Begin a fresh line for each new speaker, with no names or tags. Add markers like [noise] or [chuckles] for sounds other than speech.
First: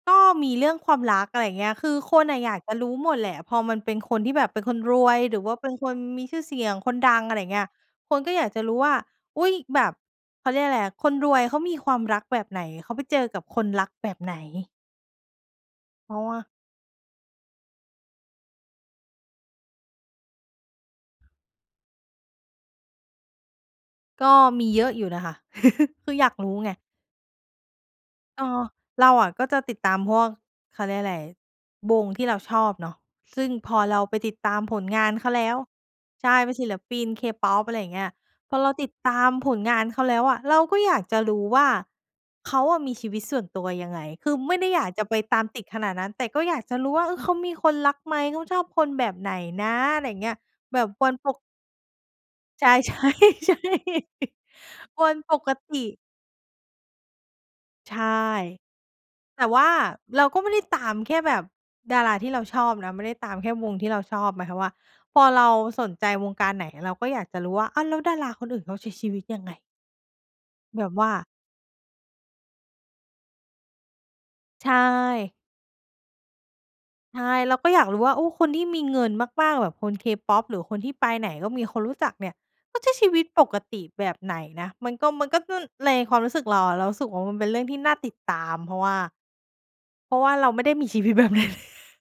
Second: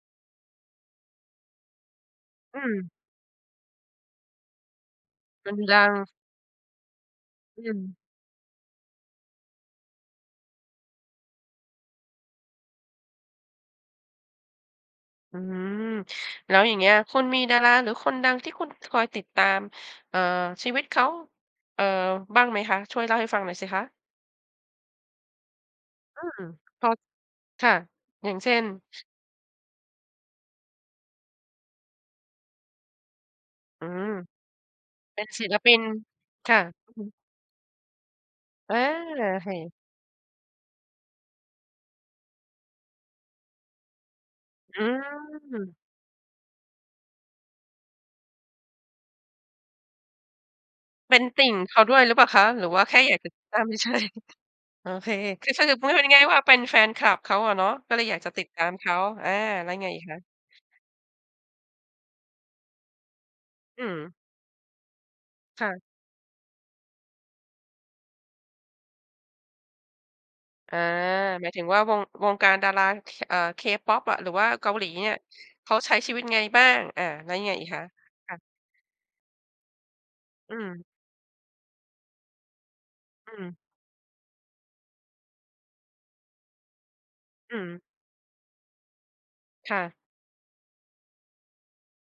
ก็มีเรื่องความรัก อะไรอย่างเงี้ย คือคนอะอย
อ
า
ื
กจะรู
ม
้หมดแหละ พอมันเป็นคนที่แบบ เป็นคนรวยหรือ
ค
ว่า
น
เป็
ด
น
ั
คน
ง
มีชื่อเสียงคนดัง อะไรเ
อ
งี
ื
้ย
ม
คนก็อยากจะรู้ว่า อุ้ย แบบ เขาเรียกไรอะ คนรวยเขามีความรักแบบไหน? เขาไปเจอกับคนรักแบบไหน?
อืม
เพราะว่า
แล้วอย่างเงี้ยคุณมีดาราหรือคนดังที่คุณ คอยติดตาม เอ่อ ชีวิตเขา เอ่อ บ้างไหมคะ ช่วยเล่าให้ฟังหน่อยสิคะ?
ก็มีเยอะอยู่นะคะ [chuckles] คือ
อื
อยาก
ม
รู้ไง
พอ ค่ะ อย่าง
เอ
เช่
อ
น?
เราอะก็จะติดตามพวก เขาเรียกไร วงที่เราชอบเนาะ ซึ่งพอ
อื
เรา
ม
ไปติดตามผลงาน
เป็
เข
น
าแ
ศ
ล
ิ
้
ล
ว
ปิน
ใช่
ค
เป็
่
น
ะ
ศิล
อื
ป
อฮ
ิน
ึ
K-pop อะไรเงี้ย พอเรา
เออ
ติดตาม
ใช
ผล
่
งานเขาแล้วอะ เราก็อยากจะรู้ว่าเขาอะมีชีวิตส่วนตัวยังไง คือไม่ได้
อ
อ
ื
ยากจะไปตามติด
ม
ขนาดนั้น แต่ก็อยากจะรู้ว่า เออ เขามีคนรักไหม? เขาชอบคนแบบไหนนะ? อะไรเงี้ย แบบคว
เ
ร
ป็น
ป
ต
ก
ิ่งเขาด้วยหรือเปล่าคะ ห
ใ
ร
ช
ื
่
อว่า
ใ
แ
ช
ค่อยากจะติดต
่
าม เฉย
ๆ [chuckles]
ๆ โอ
ว
เค
ันป
คื
ก
อถ้า
ต
จะ
ิ
พูดให้มันง่าย ๆ ว่าเป็นแฟนคลับเขาอะเนาะ ก
ใ
็
ช
เล
่
ยอยากจะติดตามเขา อา
แต่ว่า
แล้วไงอีกคะ?
เราก็ไม่ได้ตามแค่แบบดาราที่เราชอบนะ ไม่ได้ตามแค่วง
อื
ที่เรา
ม
ชอบ หมายความว่า พอเรา
ค่ะ
สนใจวงการไหน เราก็อยากจะรู้ว่า อ้าว แล้วดาราคนอื่นเขาใช้ชีวิตยังไง?
อา
แบบว่า
หมายถึงว่าวง วงการดารา เค เอ่อ K-pop อะ หรือว่าเ
ใ
ก
ช
าหลีเนี่ย
่
เขาใช้ชีวิตไงบ้าง อา
ใช
แล้
่
วยังไง
เรา
อี
ก
ก
็
ค
อย
ะ?
ากรู้ว่า โอ้
ค่ะ
คนที่มีเงินมาก ๆ แบบคน K-pop
อื
หรือคน
ม
ที่ไปไหนก็มีคนรู้จักเนี่ย ก็ใช้ชีวิต
อื
ป
ม
กติแบบไหนนะ มันก็ มันก็ ซึ่งในความรู้สึกเราอะ เรารู้สึกว่ามันเป็น
อื
เรื่องที่
ม
น่าติดตาม เพราะว่า
ค่ะ
เพราะว่าเราไม่ได้ มีชีวิตแบบนั้น [chuckles]